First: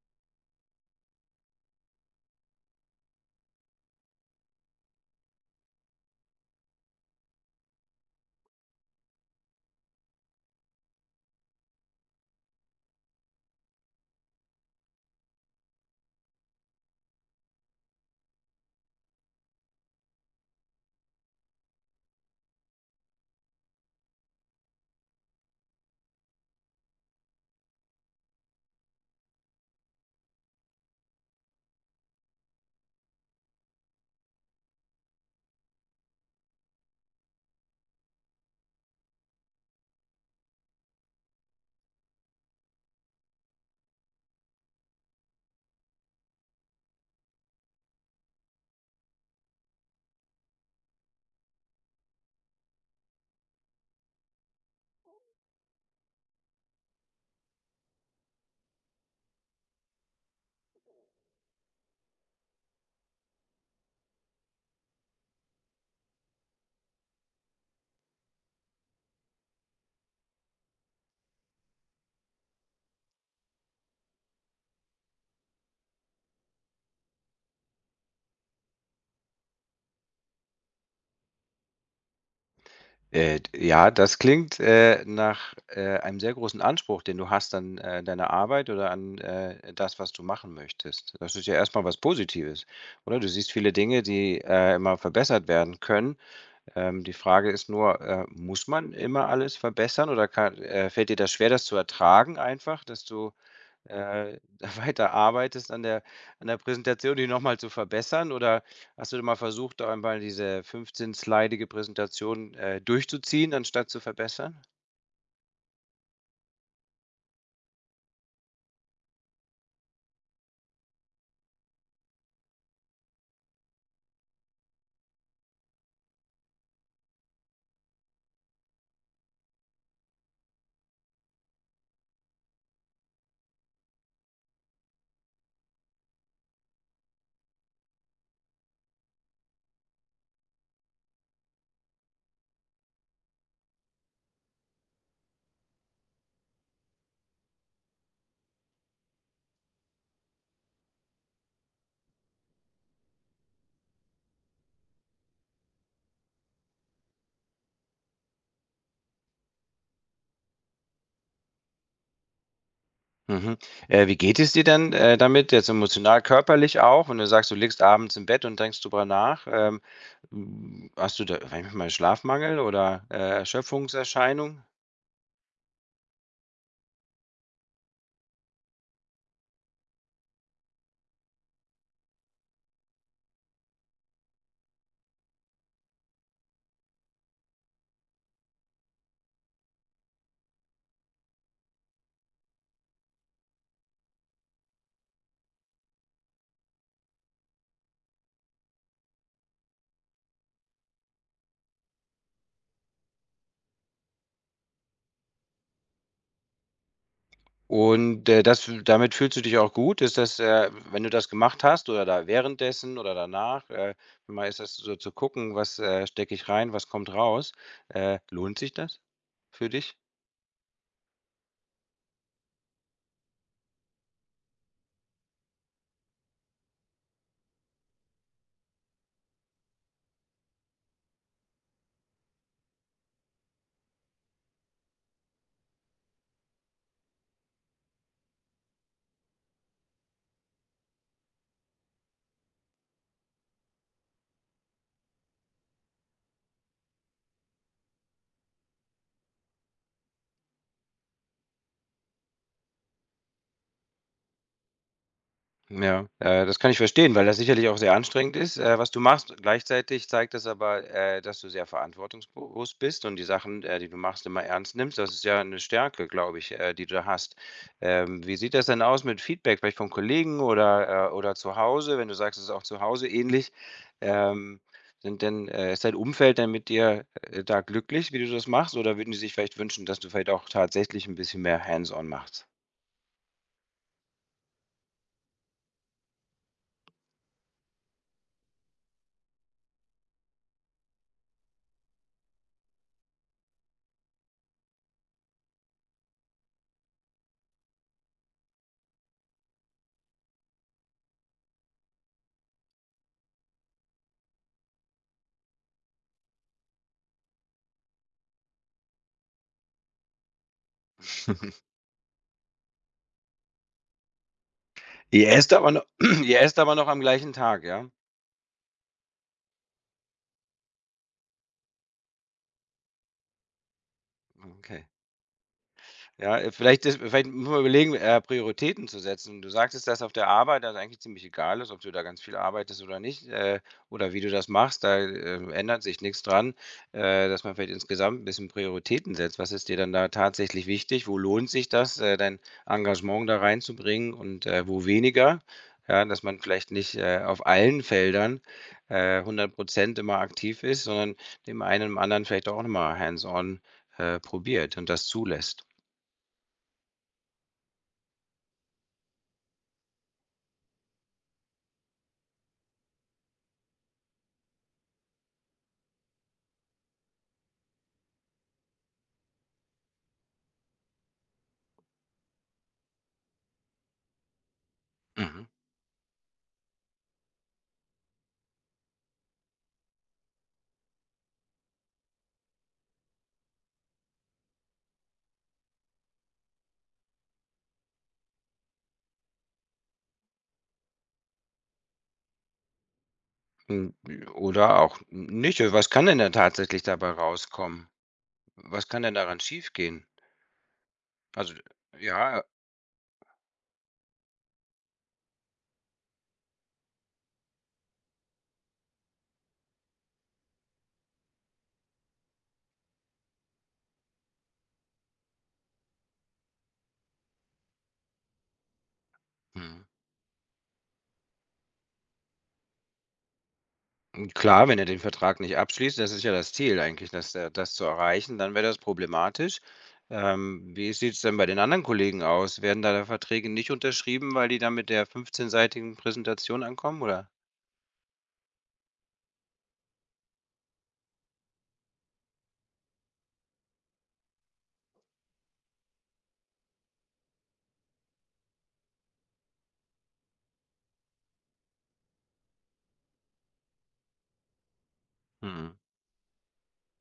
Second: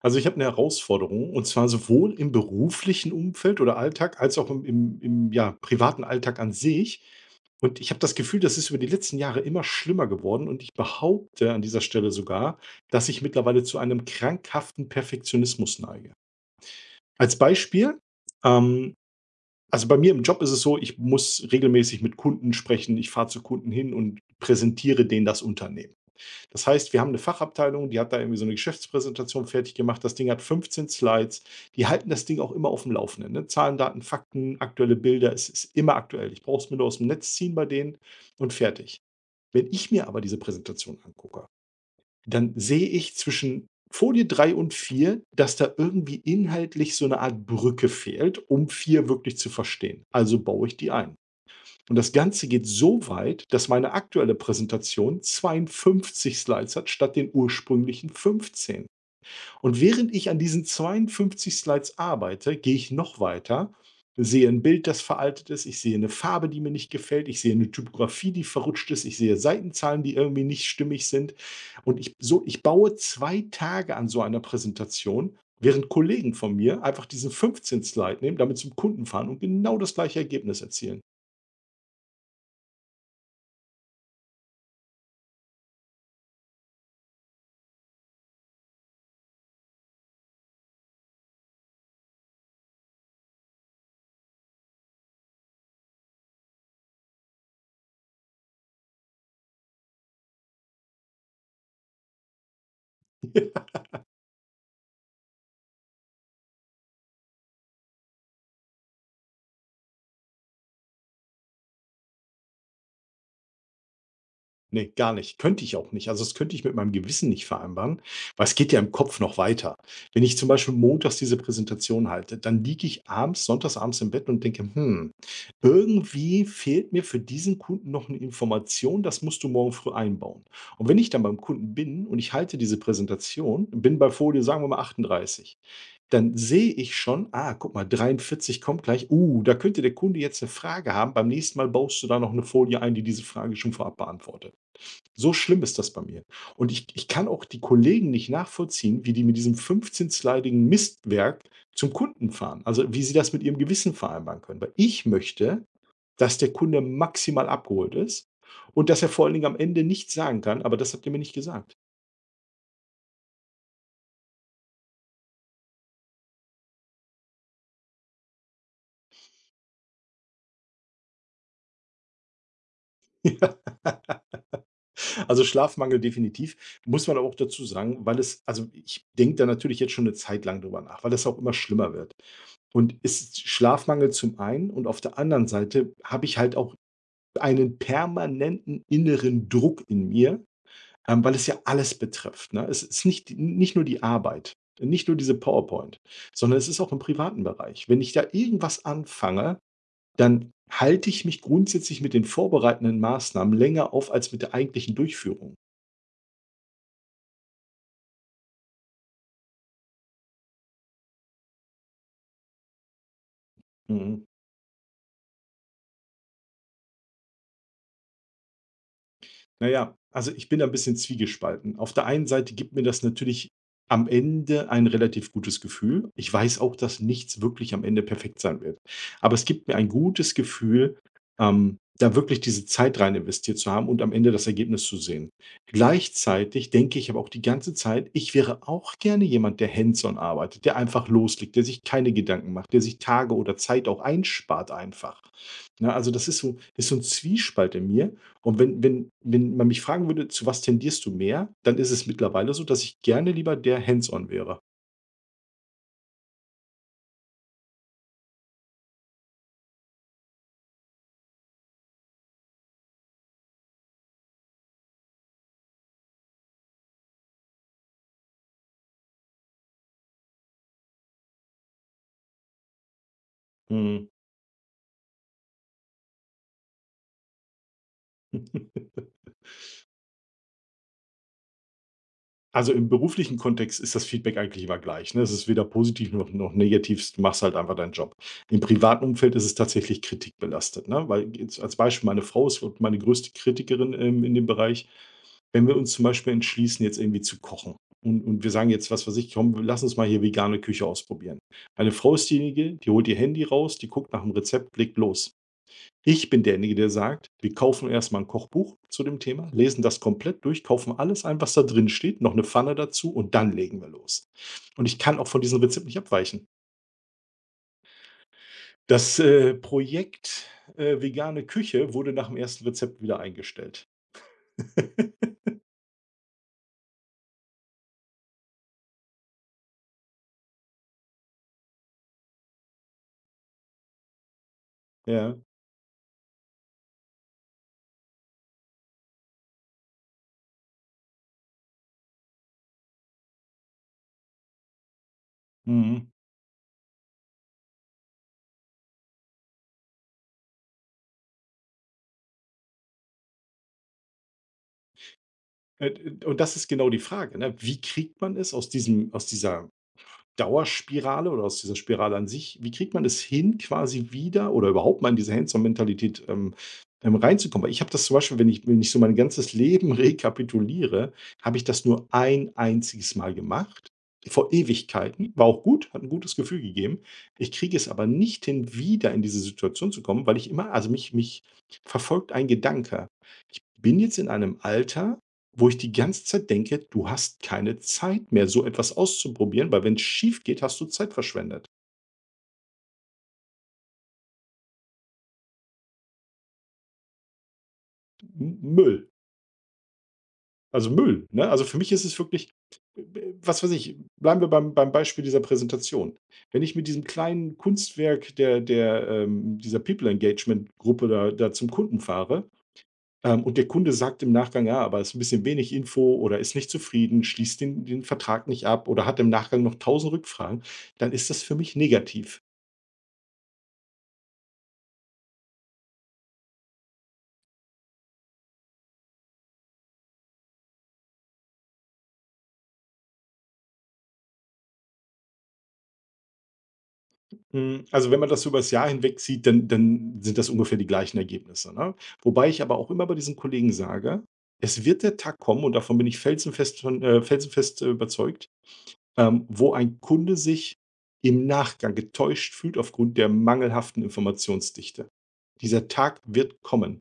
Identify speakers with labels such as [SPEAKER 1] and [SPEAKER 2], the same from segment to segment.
[SPEAKER 1] Also, ich habe eine Herausforderung, und zwar sowohl im beruflichen Umfeld oder Alltag als auch im, ja, privaten Alltag an sich. Und ich habe das Gefühl, das ist über die letzten Jahre immer schlimmer geworden, und ich behaupte an dieser Stelle sogar, dass ich mittlerweile zu einem krankhaften Perfektionismus neige. Als Beispiel, ähm also bei mir im Job ist es so, ich muss regelmäßig mit Kunden sprechen, ich fahre zu Kunden hin und präsentiere denen das Unternehmen. Das heißt, wir haben eine Fachabteilung, die hat da irgendwie so eine Geschäftspräsentation fertig gemacht. Das Ding hat 15 Slides. Die halten das Ding auch immer auf dem Laufenden, ne? Zahlen, Daten, Fakten, aktuelle Bilder. Es ist immer aktuell. Ich brauche es mir nur aus dem Netz ziehen bei denen und fertig. Wenn ich mir aber diese Präsentation angucke, dann sehe ich zwischen Folie 3 und 4, dass da irgendwie inhaltlich so eine Art Brücke fehlt, um 4 wirklich zu verstehen. Also baue ich die ein. Und das Ganze geht so weit, dass meine aktuelle Präsentation 52 Slides hat statt den ursprünglichen 15. Und während ich an diesen 52 Slides arbeite, gehe ich noch weiter, sehe ein Bild, das veraltet ist, ich sehe eine Farbe, die mir nicht gefällt, ich sehe eine Typografie, die verrutscht ist, ich sehe Seitenzahlen, die irgendwie nicht stimmig sind. Und ich, so, ich baue 2 Tage an so einer Präsentation. Während Kollegen von mir einfach diesen 15 Slide nehmen, damit zum Kunden fahren und genau das gleiche Ergebnis erzielen.
[SPEAKER 2] D ja, das klingt nach, einem sehr großen Anspruch, den du hast an, deine Arbeit oder an, das, was du machen möchtest. Das ist ja erstmal was Positives, oder? Du siehst viele Dinge, die, immer verbessert werden können. Die Frage ist nur, muss man immer alles verbessern oder kann fällt dir das schwer, das zu ertragen einfach, dass du da weiterarbeitest an der Präsentation, die nochmal zu verbessern? Oder hast du mal versucht, da einmal diese 15-slidige Präsentation, durchzuziehen, anstatt zu verbessern?
[SPEAKER 1] Ne, gar nicht. Könnte ich auch nicht. Also, das könnte ich mit meinem Gewissen nicht vereinbaren, weil es geht ja im Kopf noch weiter. Wenn ich zum Beispiel montags diese Präsentation halte, dann liege ich abends, sonntags abends im Bett und denke: „Hm, irgendwie fehlt mir für diesen Kunden noch eine Information, das musst du morgen früh einbauen.“ Und wenn ich dann beim Kunden bin und ich halte diese Präsentation, bin bei Folie, sagen wir mal 38, dann sehe ich schon: „Ah, guck mal, 43 kommt gleich. Da könnte der Kunde jetzt eine Frage haben. Beim nächsten Mal baust du da noch eine Folie ein, die diese Frage schon vorab beantwortet.“ So schlimm ist das bei mir. Und ich kann auch die Kollegen nicht nachvollziehen, wie die mit diesem 15-sleidigen Mistwerk zum Kunden fahren. Also, wie sie das mit ihrem Gewissen vereinbaren können. Weil ich möchte, dass der Kunde maximal abgeholt ist und dass er vor allen Dingen am Ende nichts sagen kann: „Aber das habt ihr mir nicht gesagt.“
[SPEAKER 2] Mhm. Wie geht es dir denn, damit jetzt emotional, körperlich auch, wenn du sagst, du liegst abends im Bett und denkst drüber nach? Hast du da manchmal Schlafmangel oder,
[SPEAKER 1] Ja.
[SPEAKER 2] Erschöpfungserscheinungen?
[SPEAKER 1] Also, Schlafmangel definitiv. Muss man aber auch dazu sagen, weil es, also, ich denke da natürlich jetzt schon eine Zeit lang drüber nach, weil das auch immer schlimmer wird. Und es ist Schlafmangel zum einen und auf der anderen Seite habe ich halt auch einen permanenten inneren Druck in mir, weil es ja alles betrifft, ne? Es ist nicht nur die Arbeit, nicht nur diese PowerPoint, sondern es ist auch im privaten Bereich. Wenn ich da irgendwas anfange, dann halte ich mich grundsätzlich mit den vorbereitenden Maßnahmen länger auf als mit der eigentlichen Durchführung.
[SPEAKER 2] Und, das damit fühlst du dich auch gut? Ist das, wenn du das gemacht hast oder da währenddessen oder danach,
[SPEAKER 1] Mhm.
[SPEAKER 2] mal ist das so zu gucken, was, stecke ich rein, was kommt raus? Lohnt sich das
[SPEAKER 1] Na
[SPEAKER 2] für
[SPEAKER 1] ja,
[SPEAKER 2] dich?
[SPEAKER 1] also ich bin da 'n bisschen zwiegespalten. Auf der einen Seite gibt mir das natürlich am Ende ein relativ gutes Gefühl. Ich weiß auch, dass nichts wirklich am Ende perfekt sein wird. Aber es gibt mir ein gutes Gefühl, da wirklich diese Zeit rein investiert zu haben und am Ende das Ergebnis zu sehen. Gleichzeitig denke ich aber auch die ganze Zeit, ich wäre auch gerne jemand, der hands on arbeitet, der einfach loslegt, der sich keine Gedanken macht, der sich Tage oder Zeit auch einspart einfach. Ne, also das ist so, ist so ein Zwiespalt in mir. Und wenn man mich fragen würde: „Zu was tendierst du mehr?“, dann ist es mittlerweile so, dass ich gerne lieber der hands-on wäre.
[SPEAKER 2] Ja, das kann ich verstehen, weil das sicherlich auch sehr anstrengend ist, was du machst. Gleichzeitig zeigt das aber, dass du sehr verantwortungsbewusst bist und die Sachen, die du machst, immer ernst nimmst. Das ist ja eine Stärke, glaube ich, die du hast. Wie sieht das denn aus mit Feedback, vielleicht von Kollegen oder zu Hause, wenn du sagst, es ist auch zu Hause ähnlich?
[SPEAKER 1] Mhm.
[SPEAKER 2] Ähm, sind denn ist dein Umfeld denn mit dir, da glücklich, wie du das machst, oder würden die sich vielleicht wünschen, dass du vielleicht auch tatsächlich ein bisschen mehr hands on machst?
[SPEAKER 1] Also, im beruflichen Kontext ist das Feedback eigentlich immer gleich, ne? Es ist weder positiv noch negativ, du machst halt einfach deinen Job. Im privaten Umfeld ist es tatsächlich kritikbelastet, ne? Weil jetzt als Beispiel, meine Frau ist meine größte Kritikerin, in dem Bereich. Wenn wir uns zum Beispiel entschließen, jetzt irgendwie zu kochen, und wir sagen jetzt, was weiß ich: „Komm, lass uns mal hier vegane Küche ausprobieren.“ Meine Frau ist diejenige, die holt ihr Handy raus, die guckt nach dem Rezept, blickt los. Ich bin derjenige, der sagt: „Wir kaufen erst mal 'n Kochbuch zu dem Thema, lesen das komplett durch, kaufen alles ein, was da drin steht, noch eine Pfanne dazu und dann legen wir los.“ Und ich kann auch
[SPEAKER 2] Ihr
[SPEAKER 1] von
[SPEAKER 2] esst
[SPEAKER 1] diesem
[SPEAKER 2] aber
[SPEAKER 1] Rezept
[SPEAKER 2] noch,
[SPEAKER 1] nicht
[SPEAKER 2] ihr
[SPEAKER 1] abweichen.
[SPEAKER 2] esst aber noch am gleichen Tag, ja?
[SPEAKER 1] Das Projekt, vegane Küche wurde nach dem ersten Rezept wieder eingestellt.
[SPEAKER 2] Okay. Ja, vielleicht müssen wir überlegen, Prioritäten zu setzen. Du sagtest, dass auf der Arbeit das eigentlich ziemlich egal ist, ob du da ganz viel arbeitest oder nicht, oder wie du das machst, da,
[SPEAKER 1] Ja,
[SPEAKER 2] ändert sich nichts dran, dass man vielleicht insgesamt ein bisschen Prioritäten setzt. Was ist dir dann da tatsächlich wichtig? Wo lohnt sich das, dein Engagement da reinzubringen und, wo weniger? Ja,
[SPEAKER 1] mhm.
[SPEAKER 2] dass man vielleicht nicht, auf allen Feldern, hundert Prozent immer aktiv ist, sondern dem einen im anderen vielleicht auch noch mal hands on, probiert und das zulässt.
[SPEAKER 1] Äh, und das ist genau die Frage, ne? Wie kriegt man es aus diesem, aus dieser Dauerspirale oder aus dieser Spirale an sich, wie kriegt man es hin, quasi wieder oder überhaupt mal in diese Hands-on-Mentalität, reinzukommen? Weil ich habe das zum Beispiel, wenn ich so mein ganzes Leben rekapituliere, habe ich das nur ein einziges Mal gemacht, vor Ewigkeiten.
[SPEAKER 2] Mhm.
[SPEAKER 1] War auch gut, hat ein gutes Gefühl gegeben. Ich kriege es aber nicht hin, wieder in diese Situation zu kommen, weil ich immer, also, mich verfolgt ein Gedanke. Ich bin jetzt in einem Alter, wo ich die ganze Zeit denke, du hast keine Zeit mehr, so etwas auszuprobieren, weil wenn's schief geht, hast du Zeit verschwendet.
[SPEAKER 2] Hm, oder auch nicht. Also, was kann denn dann tatsächlich dabei rauskommen?
[SPEAKER 1] M
[SPEAKER 2] Was kann
[SPEAKER 1] Müll.
[SPEAKER 2] denn daran schiefgehen?
[SPEAKER 1] Also Müll, ne?
[SPEAKER 2] Also,
[SPEAKER 1] Also, für mich ist es
[SPEAKER 2] ja,
[SPEAKER 1] wirklich, was weiß ich, bleiben wir beim Beispiel dieser Präsentation. Wenn ich mit diesem kleinen Kunstwerk der dieser People Engagement Gruppe da zum Kunden fahre, und der Kunde sagt im Nachgang: „Ja, aber ist ein bisschen wenig Info“, oder ist nicht zufrieden, schließt den Vertrag nicht ab oder hat im Nachgang noch
[SPEAKER 2] mhm.
[SPEAKER 1] tausend Rückfragen, dann ist das für mich negativ.
[SPEAKER 2] Hm, klar, wenn er den Vertrag nicht abschließt, das ist ja das Ziel eigentlich, dass er das zu erreichen, dann wäre das problematisch. Wie sieht's denn bei den anderen Kollegen aus? Werden da Verträge nicht unterschrieben, weil die dann mit der 15-seitigen Präsentation ankommen, oder?
[SPEAKER 1] Hm, also wenn man das so über das Jahr hinweg sieht, dann sind das ungefähr die gleichen Ergebnisse, ne? Wobei ich aber auch immer bei diesen Kollegen sage: „Es wird der Tag kommen“, und davon bin ich felsenfest, von felsenfest, überzeugt, wo ein Kunde sich im Nachgang getäuscht fühlt aufgrund der mangelhaften Informationsdichte.
[SPEAKER 2] Mhm.
[SPEAKER 1] Dieser Tag wird kommen.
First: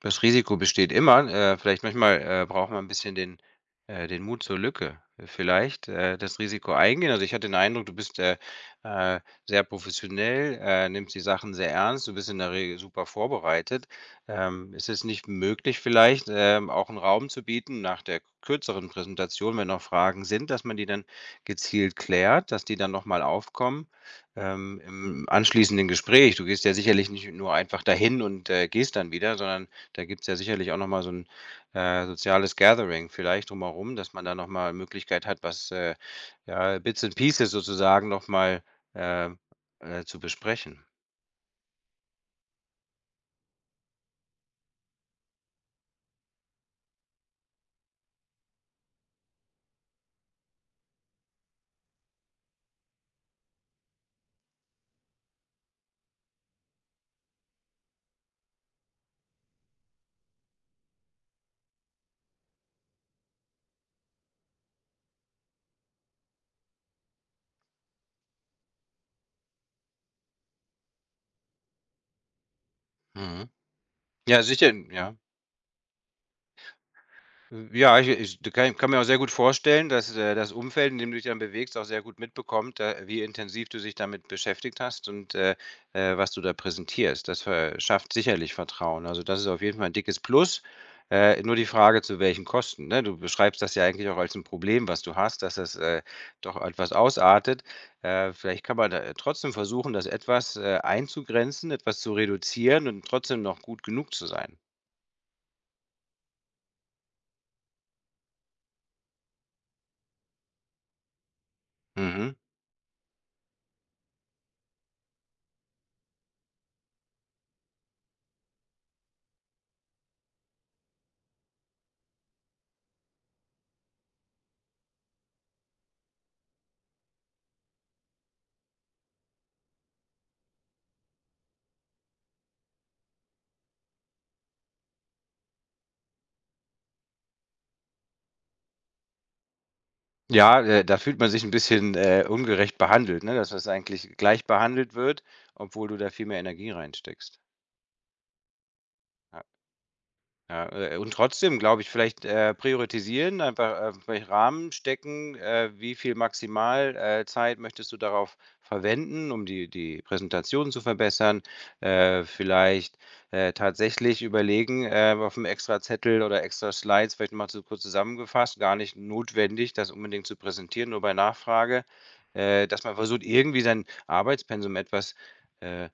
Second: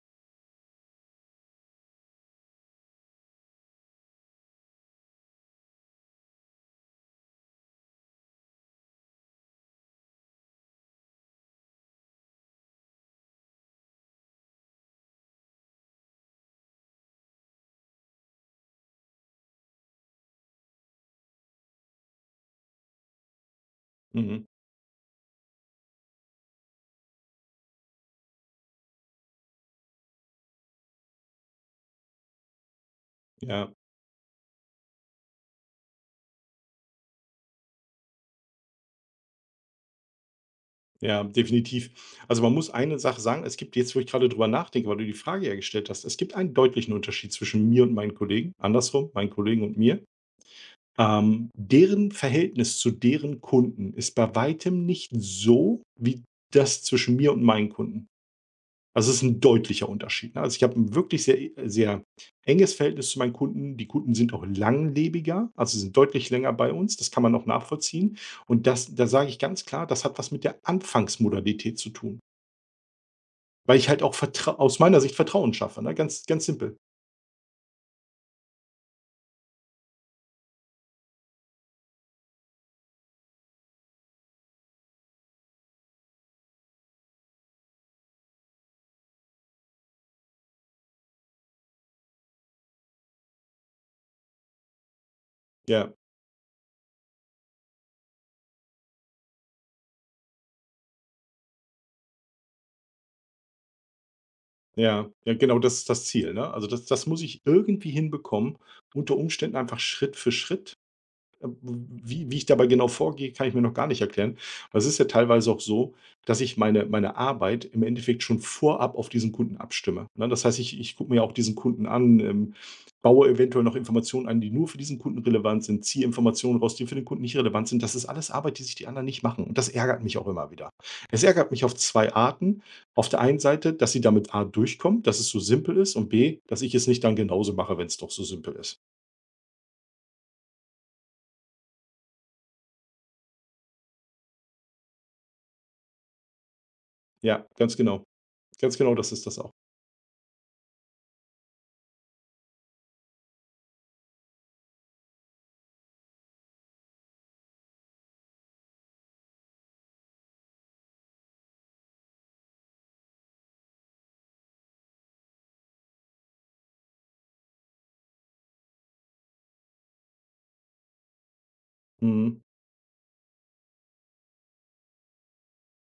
[SPEAKER 2] Das Risiko besteht immer. Vielleicht manchmal, braucht man ein bisschen den den Mut zur Lücke vielleicht, das Risiko eingehen. Also, ich hatte den Eindruck, du bist, äh, sehr professionell, nimmst die Sachen sehr ernst. Du bist in der Regel super vorbereitet. Ist es nicht möglich vielleicht, auch einen Raum zu bieten nach der kürzeren Präsentation, wenn noch Fragen sind, dass man die dann gezielt klärt, dass die dann noch mal aufkommen,
[SPEAKER 1] Mhm.
[SPEAKER 2] im anschließenden Gespräch? Du gehst ja sicherlich nicht nur einfach dahin und, gehst dann wieder, sondern da gibt's ja sicherlich auch noch mal so ein soziales Gathering vielleicht
[SPEAKER 1] Ja,
[SPEAKER 2] drumherum, dass man da noch mal Möglichkeit hat, was, ja, Bits and Pieces sozusagen noch mal, ähm, zu besprechen.
[SPEAKER 1] ja, definitiv. Also, man muss eine Sache sagen, es gibt jetzt, wo ich gerade drüber nachdenke, weil du die Frage ja gestellt hast, es gibt einen deutlichen Unterschied zwischen mir und meinen Kollegen, andersrum, meinen Kollegen und mir. Deren Verhältnis zu deren Kunden ist bei weitem nicht so wie das zwischen mir und meinen Kunden. Also, es ist ein deutlicher Unterschied, ne? Also, ich habe ein wirklich sehr enges Verhältnis zu meinen Kunden. Die Kunden sind auch langlebiger, also, sind deutlich länger bei uns. Das kann man auch nachvollziehen. Und das, da sage ich ganz klar, das hat was mit der Anfangsmodalität zu tun,
[SPEAKER 2] Mhm.
[SPEAKER 1] weil ich halt auch
[SPEAKER 2] Ja,
[SPEAKER 1] vertrau
[SPEAKER 2] sicher,
[SPEAKER 1] aus meiner Sicht
[SPEAKER 2] ja.
[SPEAKER 1] Vertrauen schaffe, ne? Ganz ganz simpel.
[SPEAKER 2] Ja, ich ich d kann kann mir auch sehr gut vorstellen, dass, das Umfeld, in dem du dich dann bewegst, auch sehr gut mitbekommt, wie intensiv du dich damit beschäftigt hast und, was du da präsentierst. Das verschafft sicherlich Vertrauen. Also, das ist auf jeden Fall ein dickes Plus. Nur die Frage, zu welchen Kosten, ne? Du beschreibst das ja eigentlich auch als ein Problem, was du hast, dass das,
[SPEAKER 1] Ja.
[SPEAKER 2] doch etwas ausartet. Vielleicht kann man da trotzdem versuchen, das etwas, einzugrenzen, etwas zu reduzieren und trotzdem noch gut genug zu sein.
[SPEAKER 1] Ja, ja, genau, das ist das Ziel, ne? Also, das das muss ich irgendwie hinbekommen, unter Umständen einfach Schritt für Schritt. Wie
[SPEAKER 2] Mhm.
[SPEAKER 1] wie ich dabei genau vorgehe, kann ich mir noch gar nicht erklären. Aber es ist ja teilweise auch so, dass ich meine Arbeit im Endeffekt schon vorab auf diesen Kunden abstimme, ne? Das heißt, ich gucke mir auch diesen Kunden an, baue eventuell noch Informationen ein, die nur für diesen Kunden relevant sind, ziehe Informationen raus, die für den Kunden nicht relevant sind. Das ist alles Arbeit, die sich die anderen nicht machen, und das ärgert mich auch immer wieder. Es ärgert mich auf 2 Arten. Auf der einen Seite, dass sie damit A durchkommt, dass es so simpel ist, und B, dass ich es nicht dann genauso mache, wenn es doch so simpel ist.
[SPEAKER 2] Ja, da fühlt man sich ein bisschen, ungerecht behandelt, ne, dass das eigentlich gleich behandelt wird, obwohl du da viel mehr Energie reinsteckst.
[SPEAKER 1] Ja, ganz genau. Ganz genau, das ist das.
[SPEAKER 2] Ja. Ja, und trotzdem glaube ich, vielleicht, priorisieren, einfach, vielleicht Rahmen stecken, wie viel maximal, Zeit möchtest du darauf verwenden, um die Präsentation zu verbessern. Vielleicht, tatsächlich überlegen, auf einem extra Zettel oder extra Slides, vielleicht mal du kurz zusammengefasst, gar nicht notwendig, das unbedingt zu präsentieren, nur bei Nachfrage,
[SPEAKER 1] Mhm.
[SPEAKER 2] dass man versucht, irgendwie sein Arbeitspensum etwas, äh,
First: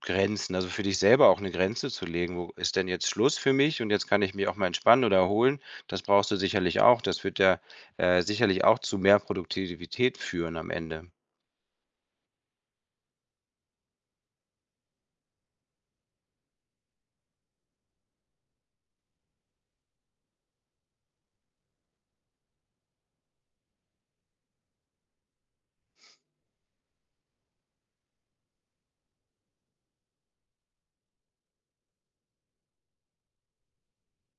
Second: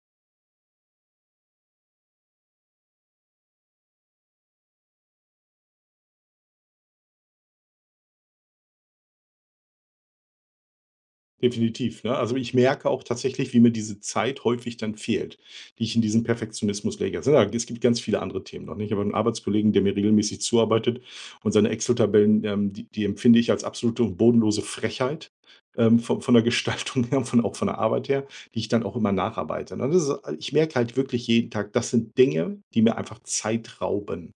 [SPEAKER 2] Grenzen, also für dich selber auch eine Grenze zu legen. Wo ist denn jetzt Schluss für mich und jetzt kann ich mich auch mal entspannen oder erholen. Das brauchst du sicherlich auch. Das wird ja, sicherlich auch zu mehr Produktivität führen am Ende.
[SPEAKER 1] Definitiv, ne? Also, ich merke auch tatsächlich, wie mir diese Zeit häufig dann fehlt, die ich in diesen Perfektionismus lege. Also, ja, es gibt ganz viele andere Themen noch, ne? Ich habe einen Arbeitskollegen, der mir regelmäßig zuarbeitet, und seine Excel-Tabellen, die empfinde ich als absolute und bodenlose Frechheit, von der Gestaltung her, und von auch von der Arbeit her, die ich dann auch immer nacharbeite. Und das ist, ich merke halt wirklich jeden Tag, das sind Dinge, die mir einfach Zeit rauben,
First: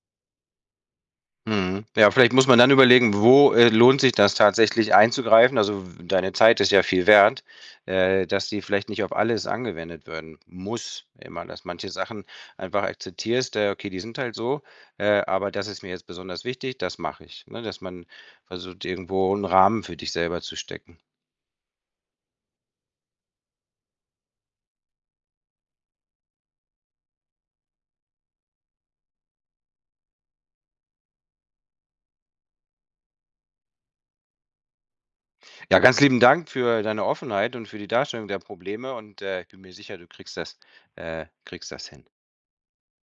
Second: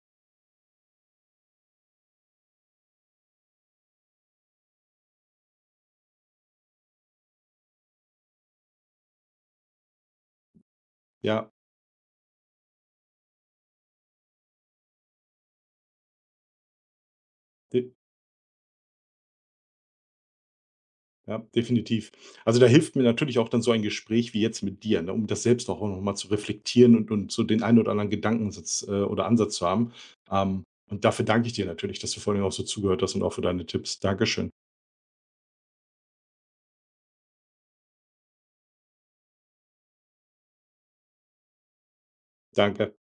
[SPEAKER 2] Mhm. Ja, vielleicht muss man dann überlegen, wo, lohnt sich das tatsächlich einzugreifen? Also, w deine Zeit ist ja viel wert, dass die vielleicht nicht auf alles angewendet werden muss immer,
[SPEAKER 1] ja.
[SPEAKER 2] dass manche Sachen einfach akzeptierst, okay, die sind halt so, aber das ist mir jetzt besonders wichtig, das mache ich, ne? Dass man versucht, irgendwo einen Rahmen für dich selber zu stecken.
[SPEAKER 1] Ja, definitiv. Also, da hilft mir natürlich auch dann so ein Gespräch wie jetzt mit dir, ne, um das selbst auch noch mal zu reflektieren, und so den einen oder anderen Gedankensatz, oder Ansatz zu haben. Ähm, und dafür danke ich dir natürlich, dass du vor allen auch so zugehört hast und auch für deine Tipps. Dankeschön.
[SPEAKER 2] Ja, ganz lieben Dank für deine Offenheit und für die Darstellung der Probleme und, ich bin mir sicher, du kriegst das hin.
[SPEAKER 1] Danke.